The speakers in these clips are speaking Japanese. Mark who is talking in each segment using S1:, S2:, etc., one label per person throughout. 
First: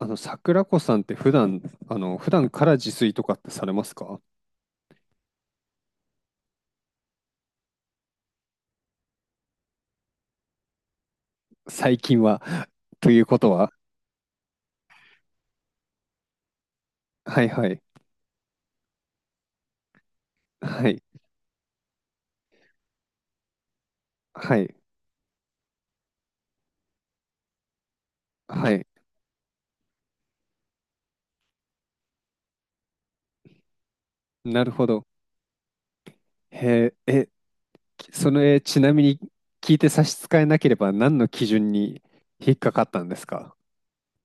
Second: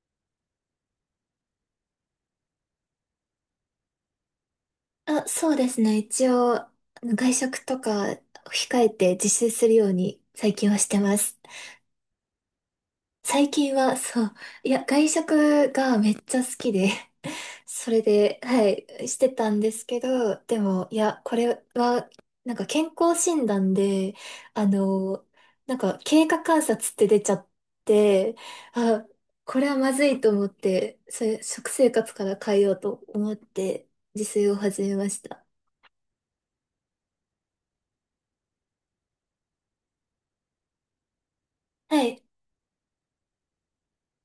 S1: 桜子さんって普段から自炊とかってされますか？
S2: あ、そうですね。一応、あの外食とか控えて自炊するように最近はしてます。
S1: 最近は。というこ
S2: 最
S1: とは、
S2: 近は、そう、いや、外食がめっちゃ好きで、
S1: はいは い、
S2: それで、はい、してたんですけど、で
S1: は
S2: も、い
S1: い、
S2: や、これは、なんか健康診断で、
S1: は
S2: あ
S1: い、
S2: の、なんか経過観察って出ちゃって、
S1: はい。
S2: あ、これはまずいと思って、それ、食生活から変えようと思って、自炊を
S1: なる
S2: 始
S1: ほ
S2: め
S1: ど。
S2: ました。
S1: へえ、ちなみに聞いて差し支えなければ何の基準
S2: は
S1: に
S2: い、
S1: 引っかかったんですか？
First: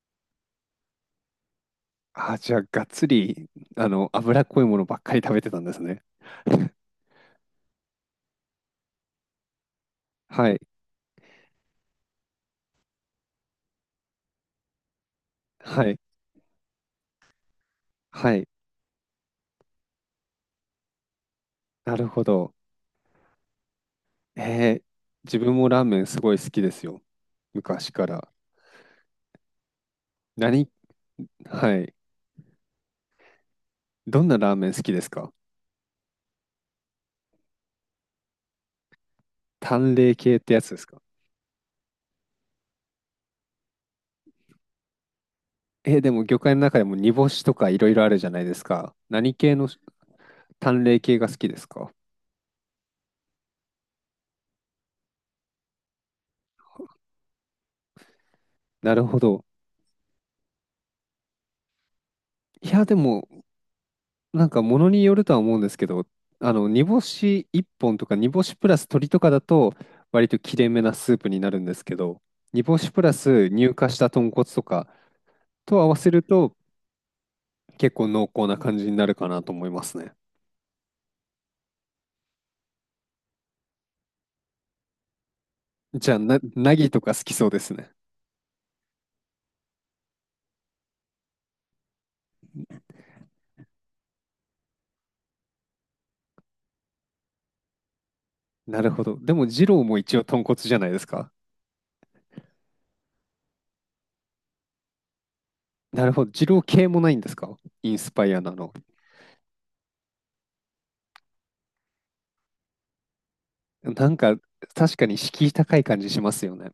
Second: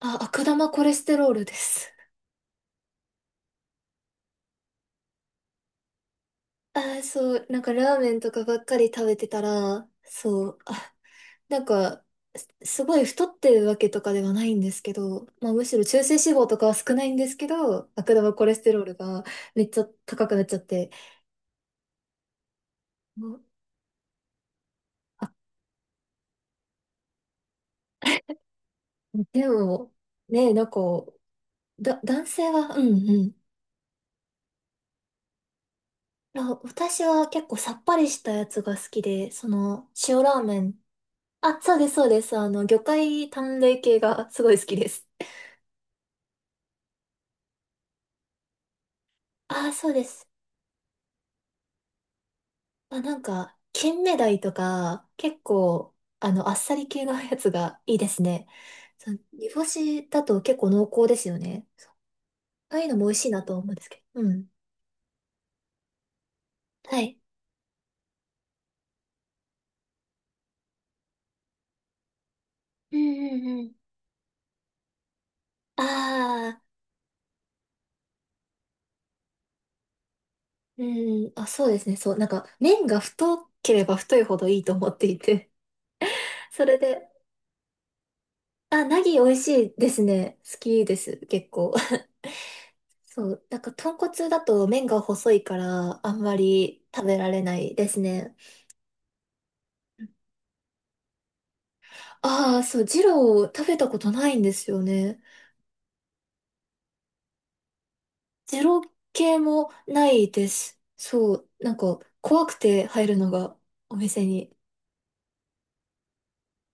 S2: あ、悪玉コレステロールです。
S1: あ、じゃあ、がっつり、脂っこいものばっかり食べてたんですね。
S2: あー、そう、なんかラーメンとかばっかり食べてたら、そ
S1: は
S2: う、
S1: い、
S2: あ、なんか、すごい太ってるわけとかではないんですけど、まあむしろ
S1: はい、
S2: 中性脂肪とかは少ないんですけど、悪玉
S1: は
S2: コ
S1: い。
S2: レステロールがめっちゃ高くなっちゃって。
S1: なるほど。
S2: も
S1: えー自分もラーメンすごい好きですよ。昔から。
S2: うでも、ね、な
S1: 何
S2: んか、
S1: はい。
S2: 男性は、うんう
S1: どんなラーメン好きですか？
S2: ん。あ、私は結構さっぱりしたやつが好きで、その、
S1: 淡麗
S2: 塩ラ
S1: 系っ
S2: ー
S1: て
S2: メ
S1: やつで
S2: ン。
S1: すか？
S2: あ、そうです、そうです。あの、魚介淡麗系がすごい好きです。
S1: え、でも魚介の中でも煮干しとかいろいろあるじゃないですか。何系
S2: あ
S1: の
S2: あ、そうです。
S1: 淡麗系が好きですか？
S2: あ、なんか、金目鯛とか、結構、あの、あっさり系の やつがいいですね。
S1: なる
S2: その
S1: ほど。
S2: 煮干しだと結構濃厚ですよね。
S1: い
S2: ああい
S1: や、
S2: う
S1: で
S2: のも美味し
S1: も、
S2: いなと思うんですけど。う
S1: な
S2: ん。
S1: んか物によるとは思うんですけど、煮
S2: は
S1: 干
S2: い。
S1: し1本とか煮干しプラス鶏とかだと、割と切れ目なスープになるんですけど、煮干し
S2: うん
S1: プラ
S2: う
S1: ス
S2: んう
S1: 乳
S2: ん。
S1: 化した豚骨とかと
S2: あ
S1: 合わせると、
S2: あ、
S1: 結構濃厚な感じになるかなと思いますね。
S2: うん、あ、そうですね。そう、なんか、麺が太ければ太いほどいいと思っていて。
S1: じゃあ、
S2: そ
S1: ナ
S2: れ
S1: ギと
S2: で、
S1: か好きそうですね。
S2: あ、ナギ美味しいですね。好きです、結構。そう、なんか、豚骨だと麺が細いから、あんまり食べられないですね。
S1: なるほど。でも、二郎も一応豚骨じゃないですか。
S2: ああ、そう、二郎食べたことないんですよね。
S1: なるほど。二郎系もないんですか？インスパイアな
S2: 二
S1: の。
S2: 郎系もないです。そう、なんか怖くて入るのがお
S1: なん
S2: 店
S1: か、
S2: に。
S1: 確かに敷居高い感じしますよね。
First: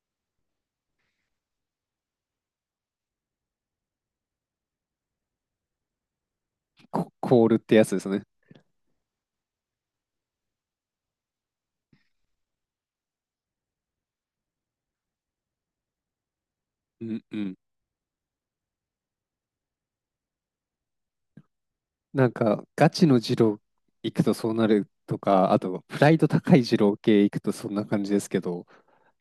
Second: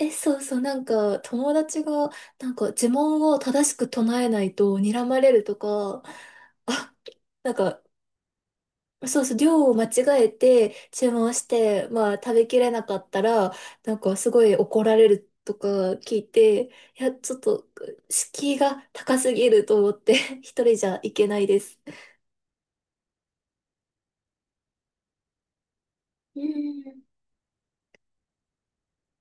S2: え、そうそう、なんか友達がなんか呪文を正しく唱えないと睨まれるとか、あ、
S1: コー
S2: なん
S1: ルって
S2: か
S1: やつですね。
S2: そうそう、量を間違えて注文して、まあ食べきれなかったら、なんかすごい怒られるとか聞いて、い
S1: う
S2: や、
S1: ん
S2: ちょ
S1: う
S2: っ
S1: ん。
S2: と敷居が高すぎると思って、一人じゃいけないです。
S1: なんか、ガチの二郎行くとそうなるとか、あと、プライド
S2: う
S1: 高い二郎
S2: ん。
S1: 系行くとそんな感じですけど、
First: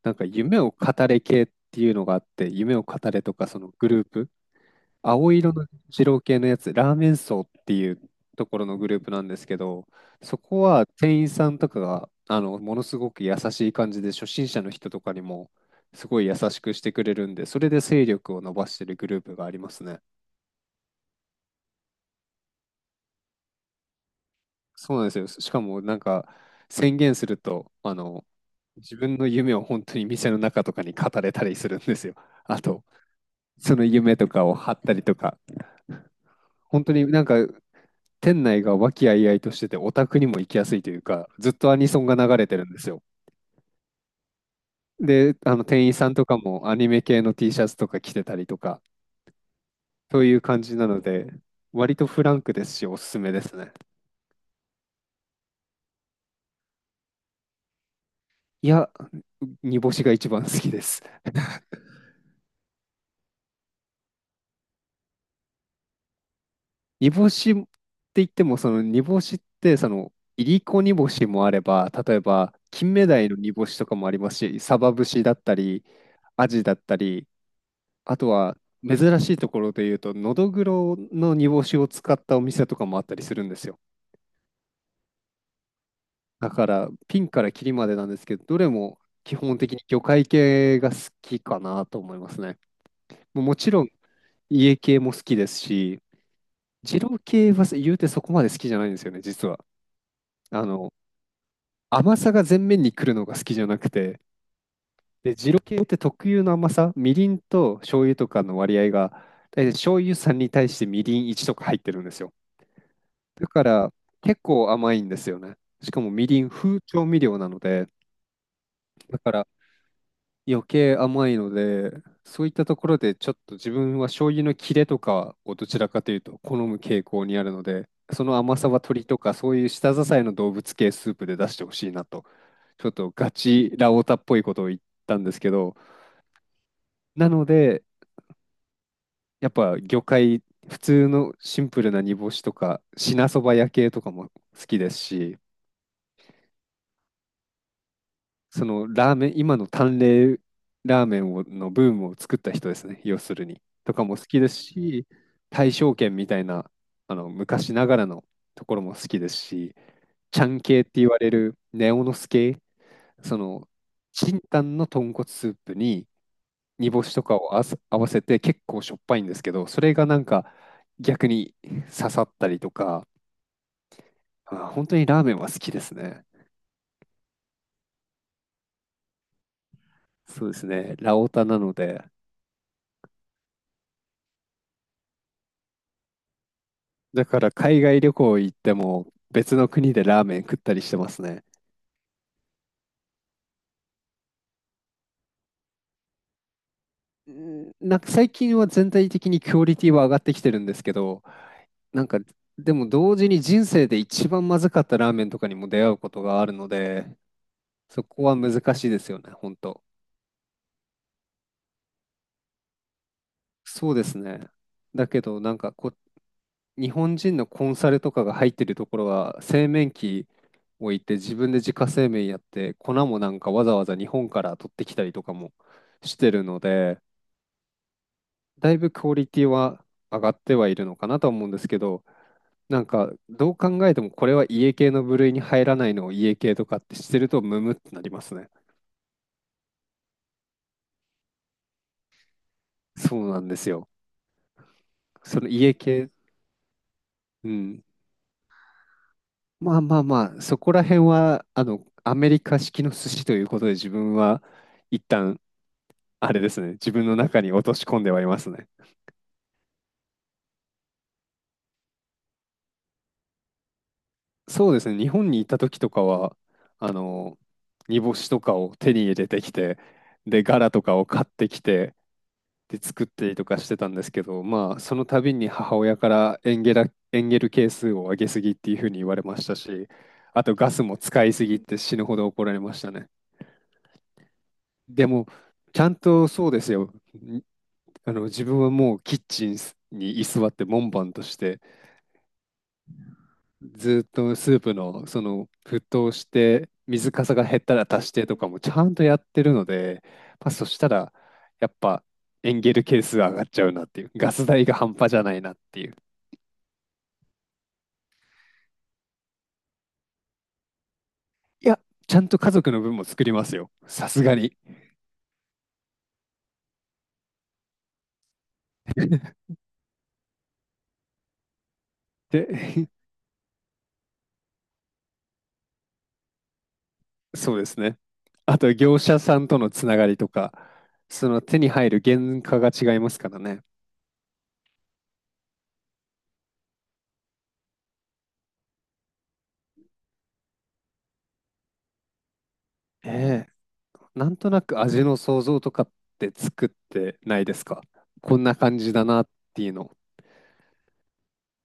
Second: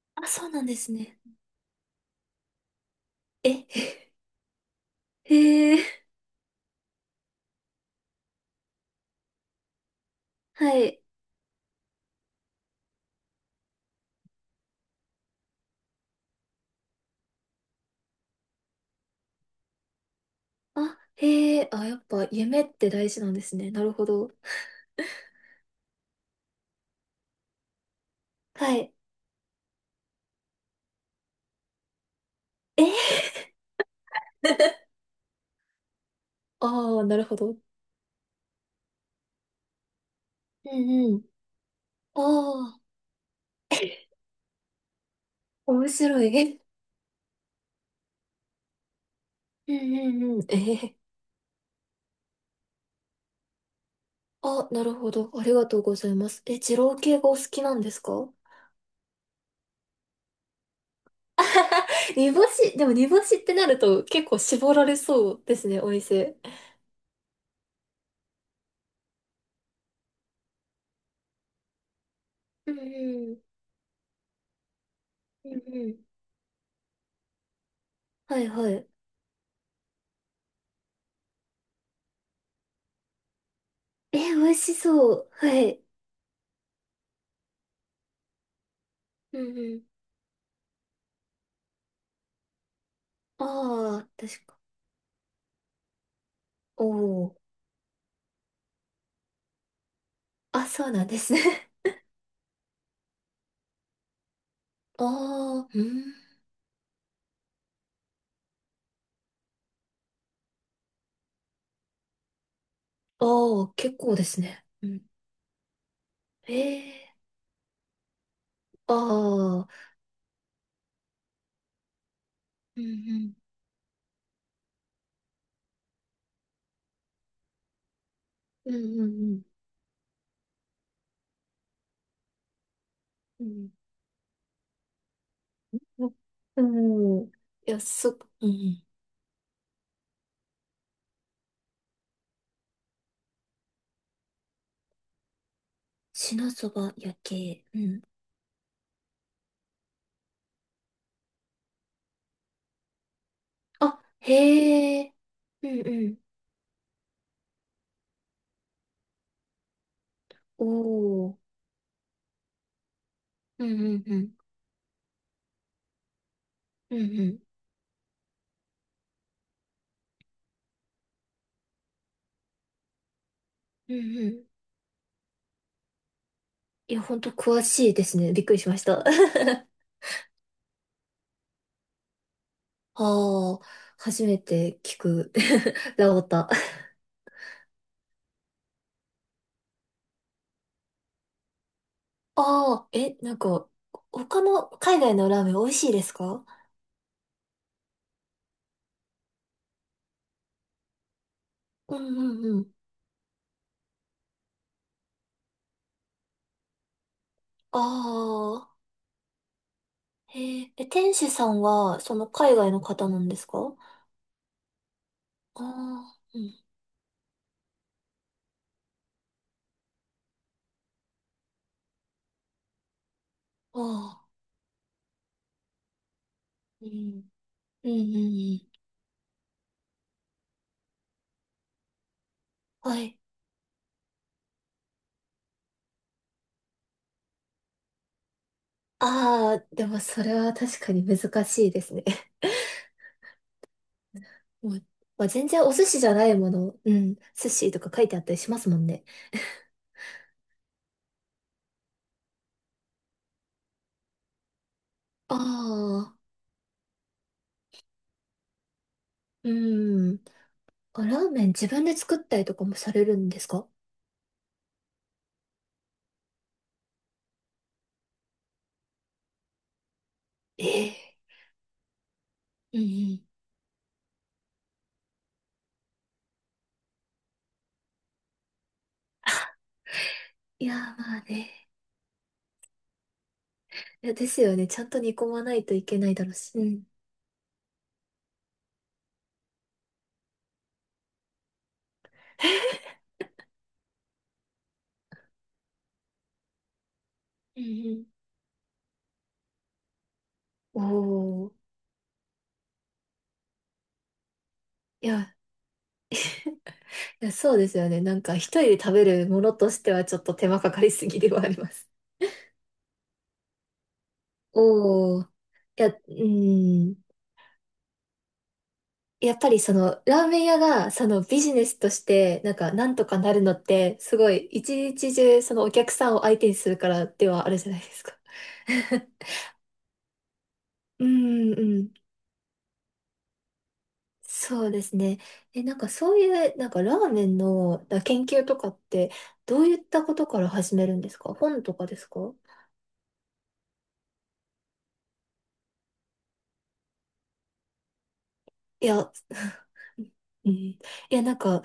S1: なんか、
S2: あ、そう
S1: 夢
S2: なん
S1: を
S2: です
S1: 語
S2: ね。
S1: れ系っていうのがあって、夢を語れとか、
S2: え、
S1: そのグルー プ、青色の
S2: へえ、
S1: 二郎系のやつ、ラーメン荘っていうところのグループなんですけど、そこ
S2: は
S1: は
S2: い。
S1: 店員さんとかが、あの、ものすごく優しい感じで、初心者の人とかにも、すごい優しくしてくれるんで、それで勢力を伸ばしてるグループがありますね。
S2: あ、へえ、あ、やっぱ夢って大事なんですね。なるほど。
S1: そうなんですよ。しかも、なんか、宣言すると、
S2: はい。
S1: 自分の夢を本当に店の中とかに語れたりするんですよ。あと、
S2: え、
S1: その夢とかを貼った りとか、本当
S2: ああ、
S1: に
S2: な
S1: な
S2: る
S1: んか
S2: ほど。
S1: 店内が和気あいあいとしてて、オタクにも行きや
S2: う
S1: すいという
S2: んうん。
S1: か、ずっとアニソンが流れてるん
S2: あ
S1: で
S2: あ、
S1: すよ。で、あの店
S2: 面
S1: 員さん
S2: 白
S1: とか
S2: い。
S1: もアニメ系の T シャツとか着てたりとか、
S2: うんう
S1: とい
S2: んう
S1: う
S2: ん。え
S1: 感
S2: へ
S1: じな
S2: へ、
S1: ので、割とフランクですし、おすすめですね。
S2: あ、なるほど。ありがとうございます。え、二郎系がお好きなんですか？
S1: いや、煮干しが一番好きです。
S2: 煮干し、でも煮干しってなると結構絞られそうですね、お店。
S1: 煮干しって言っても、その煮干しって、いりこ煮干しもあれば、例えば、
S2: うん
S1: 金目
S2: う
S1: 鯛の
S2: ん。
S1: 煮干しとかもありますし、サバ節だっ
S2: うん
S1: たり、
S2: うん。
S1: アジだったり、あと
S2: はい
S1: は、
S2: はい。
S1: 珍しいところで言うと、のどぐろの煮干しを使ったお店とかもあったりするんですよ。
S2: え、美味しそう。はい。
S1: だから、ピンからキリまでなんですけど、どれも基
S2: うん
S1: 本
S2: う
S1: 的に
S2: ん。
S1: 魚介系が好きかなと思いますね。もう
S2: あ
S1: もちろん、
S2: あ、確か。
S1: 家系も好きですし、
S2: お
S1: 二郎
S2: お。
S1: 系は言うてそこまで好きじゃないんですよね、実は。あ
S2: あ、そう
S1: の、
S2: なんですね。
S1: 甘さが前面に来るのが好きじゃなくて、
S2: あ
S1: で、二郎
S2: あ、
S1: 系
S2: う
S1: って
S2: ん。
S1: 特有の甘さ、みりんと醤油とかの割合が、大体醤油3に対してみりん1とか入ってるんですよ。
S2: あ
S1: だか
S2: あ、
S1: ら
S2: 結構で
S1: 結
S2: すね。
S1: 構
S2: う
S1: 甘い
S2: ん。
S1: んですよね。しかもみりん、
S2: え
S1: 風調
S2: え
S1: 味料なので、
S2: ー。
S1: だから
S2: ああ。
S1: 余計甘いので、そういったと
S2: うん
S1: こ
S2: う
S1: ろでちょ
S2: ん。
S1: っと自分は醤油の切れとかをどちらかというと好む傾向にあるので、その甘さ
S2: う
S1: は
S2: ん
S1: 鶏
S2: う
S1: とか
S2: ん
S1: そういう舌支えの動物系スープで出してほしいなと、ちょっとガ
S2: うん。
S1: チラオタっぽいことを言ったんですけど、
S2: うん。うん、
S1: な
S2: い
S1: の
S2: や、
S1: で、
S2: そ、うんうん。
S1: やっぱ魚介、普通のシンプルな煮干しとか、品そば焼系とかも好きですし、
S2: しなそば焼け。うん。
S1: そのラーメン、今の淡麗ラーメンをのブームを作った人ですね、要するに。と
S2: あ、
S1: かも好きです
S2: へ
S1: し、
S2: え。う
S1: 大
S2: ん
S1: 正
S2: う
S1: 軒
S2: ん。
S1: みたいな、あの、昔ながらのところも好きですし、ちゃん
S2: お
S1: 系って言われ
S2: ー。
S1: るネオノス系、そ
S2: う
S1: の、
S2: んうんうん。
S1: チンタンの豚骨スープに煮
S2: うん
S1: 干
S2: う
S1: しとか
S2: ん。
S1: をあわせ合わせて結構しょっぱいんですけど、それがなんか逆に刺さったりとか、
S2: うんうん。
S1: あ、本当にラーメンは好きですね。
S2: いや、ほんと詳しいですね。びっくりしました。
S1: そうですね、ラオタなので。
S2: ああ、初めて聞く。ラオタ。
S1: だから海外旅行行っても別の国でラーメン食ったりしてますね。
S2: ああ、え、なんか、他の海外のラーメン美味しいですか？
S1: うんなんか最近は全体的にクオリティは上がってきてるんですけど、
S2: う
S1: なん
S2: ん
S1: か
S2: うんうん。
S1: でも同時に人生で一番まずかったラーメンとかにも出会うことがあるので、
S2: あ
S1: そこは難
S2: あ、
S1: しいですよね、本当。
S2: へえ。え、天使さんは、その海外の方なんですか？
S1: そうですね。だけどなんかこう、
S2: ああー、う
S1: 日本人のコンサルとかが入ってるところは製麺機置いて自分で自家製麺やって粉もなんかわざ
S2: ん。
S1: わざ日
S2: ああ、
S1: 本から取ってきたりとかもしてるの
S2: う
S1: で。
S2: ん。うんうんうん。
S1: だいぶクオリティは上がってはいるのかなと思うんですけど、なん
S2: は
S1: か
S2: い。
S1: どう考えてもこれは家系の部類に入らないのを家系とかってしてるとムムってなりますね。
S2: ああ、でもそれは確かに難しいですね。
S1: そうなんですよ。
S2: もう、まあ、
S1: そ
S2: 全
S1: の
S2: 然お
S1: 家
S2: 寿司じ
S1: 系、
S2: ゃないもの、うん、
S1: う
S2: 寿司と
S1: ん。
S2: か書いてあったりしますもんね。
S1: まあまあまあ、そこら辺はあのアメリカ式の寿司ということで自分は一
S2: あ
S1: 旦
S2: あ、
S1: あれですね、自分の中に落とし込んではいますね。
S2: うん。あ、ラーメン自分で作ったりとかもされるんですか？
S1: そうですね、日本に行った時とかは、あの、煮干しとかを手に入れてきて、で、ガ
S2: え
S1: ラとか
S2: え。
S1: を買ってきて、で
S2: うんう
S1: 作ったり
S2: ん。
S1: とかしてたんですけど、まあ、その度に母親からエンゲル係数を上げすぎっていうふうに言われましたし、あと
S2: い
S1: ガ
S2: や
S1: スも
S2: ー、まあ
S1: 使いす
S2: ね。
S1: ぎって死ぬほど怒られましたね。
S2: いや、ですよね。ちゃんと
S1: で
S2: 煮
S1: も、
S2: 込まないと
S1: ち
S2: い
S1: ゃん
S2: けないだ
S1: と
S2: ろう
S1: そう
S2: し。
S1: で
S2: う
S1: す
S2: ん。
S1: よ。ん自分はもうキッチンに居座って門番として、ずっとスープのその沸騰して、水かさが減
S2: う
S1: ったら
S2: ん
S1: 足してとかもちゃんとやってるので、まあ、そし
S2: う
S1: た
S2: ん。
S1: ら、
S2: おー。
S1: やっぱエンゲル係数上がっちゃうなっていう、ガス代が半
S2: い
S1: 端じゃな
S2: や、
S1: いなっていう。
S2: いや、そうですよね。なんか一人で食べるものとしてはちょっと手間かかりすぎではあり
S1: い
S2: ま
S1: や、
S2: す。
S1: ちゃんと家族の分も作りますよ。さすがに。
S2: おー。いや、うん。やっぱりそのラーメン屋がそのビジネスとして
S1: で、
S2: なんかな んとかなるのってすごい一日中そのお客さんを相手にするからではあ
S1: そ
S2: る
S1: うで
S2: じゃ
S1: す
S2: ないで
S1: ね。
S2: すか。
S1: あと、業 者さんとのつながりとか、
S2: う
S1: その
S2: ん
S1: 手に
S2: う
S1: 入
S2: ん。
S1: る原価が違いますからね。
S2: そうですね。え、なんかそういうなんかラーメンのだ研究とかってどういったことから始めるんですか？本とかですか？
S1: ええ、なんとなく味の想像とかって作ってないですか？こんな感
S2: い
S1: じだ
S2: や、
S1: なって いうの。
S2: うん。いや、なんか、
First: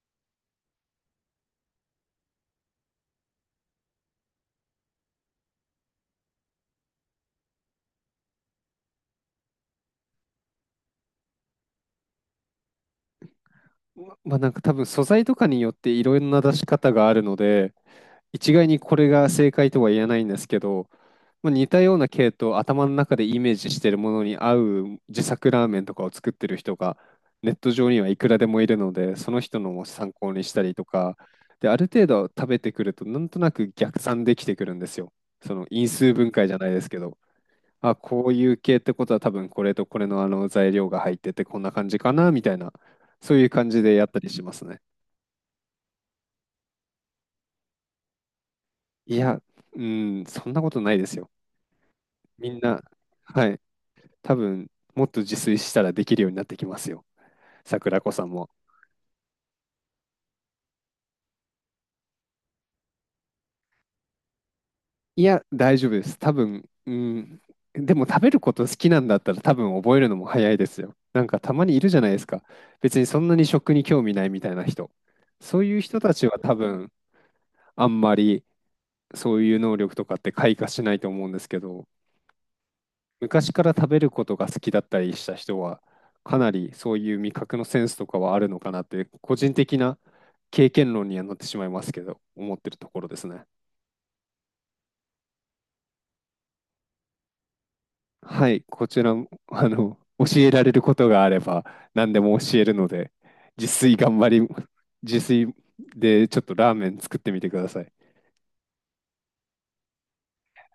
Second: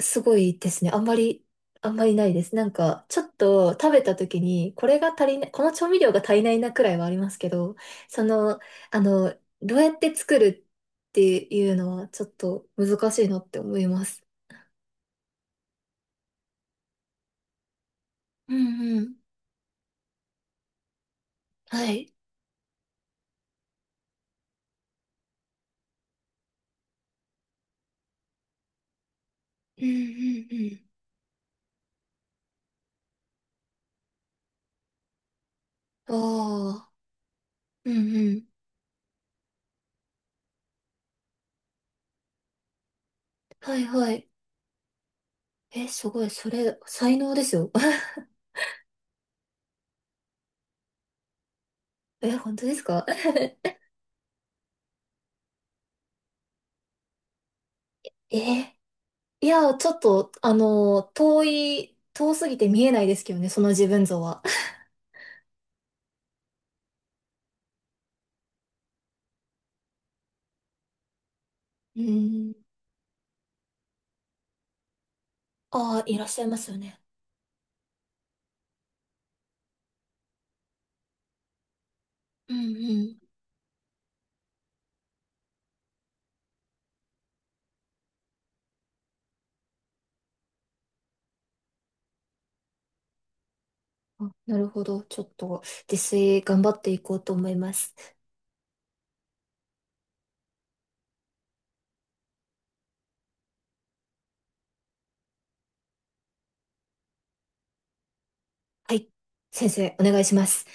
S2: すごいですね。あんまり、あんまりないです。なんか、ちょっと食べた時に、これが足りない、この調味料が足りないなくらいはありますけど、その、あの、どうやって作るっていうのは、ちょっと難しいなって思いま
S1: ま
S2: す。
S1: まあなんか多分素材とかによっていろんな出し方があるので、一
S2: う
S1: 概にこ
S2: んう
S1: れ
S2: ん。
S1: が正解とは言えないんですけど、まあ、似た
S2: は
S1: ような
S2: い。
S1: 系統、頭の中でイメージしてるものに合う自作ラーメンとかを作ってる人がネット上にはいくらでもいるので、その人のも
S2: うんう
S1: 参考にしたり
S2: ん
S1: とか、で、ある程度食べてくると、なんとなく逆算できてくるんですよ。その因数
S2: う
S1: 分解じゃない
S2: ん。あ
S1: です
S2: あ、
S1: けど、
S2: う
S1: あ、
S2: ん
S1: こ
S2: う
S1: うい
S2: ん。
S1: う系ってことは多分これとこれのあの材料が入っててこんな感じかなみたいな、そういう感
S2: は
S1: じ
S2: い
S1: でやっ
S2: は
S1: た
S2: い。
S1: りしますね。
S2: え、すごい、それ、才能ですよ。
S1: いや、うん、そんなことないですよ。
S2: え、
S1: み
S2: 本
S1: ん
S2: 当で
S1: な、
S2: すか？
S1: はい。多分もっと自炊したらできるようになってきますよ。桜子さん
S2: え
S1: も。
S2: ー、いや、ちょっと、あの、遠すぎて見えないですけどね、その自分像は。
S1: いや、大丈夫です。多分、ん、でも食べること好きなんだったら多分覚えるのも早いですよ。なんかたまにいるじゃ
S2: う
S1: ないですか。
S2: ん。
S1: 別にそんなに食に興味ないみたいな人。そういう
S2: あ
S1: 人
S2: あ、
S1: た
S2: いら
S1: ち
S2: っ
S1: は
S2: しゃい
S1: 多
S2: ますよ
S1: 分
S2: ね。
S1: あんまりそういう能力とかって開花しないと思うんですけど。
S2: うん
S1: 昔から食べることが好きだったりした人は、かなりそういう味覚のセンスとかはあるのかなって、個人的な経験論にはなってしまいますけど、思ってるところですね。
S2: うん。あ、なるほど。ちょっと、自炊頑張っていこうと思います。
S1: はい、こちらも、教えられることがあれば、何でも教えるので、自炊頑張り、自炊でちょっとラーメン作ってみてください。
S2: はい。先生、お願いします。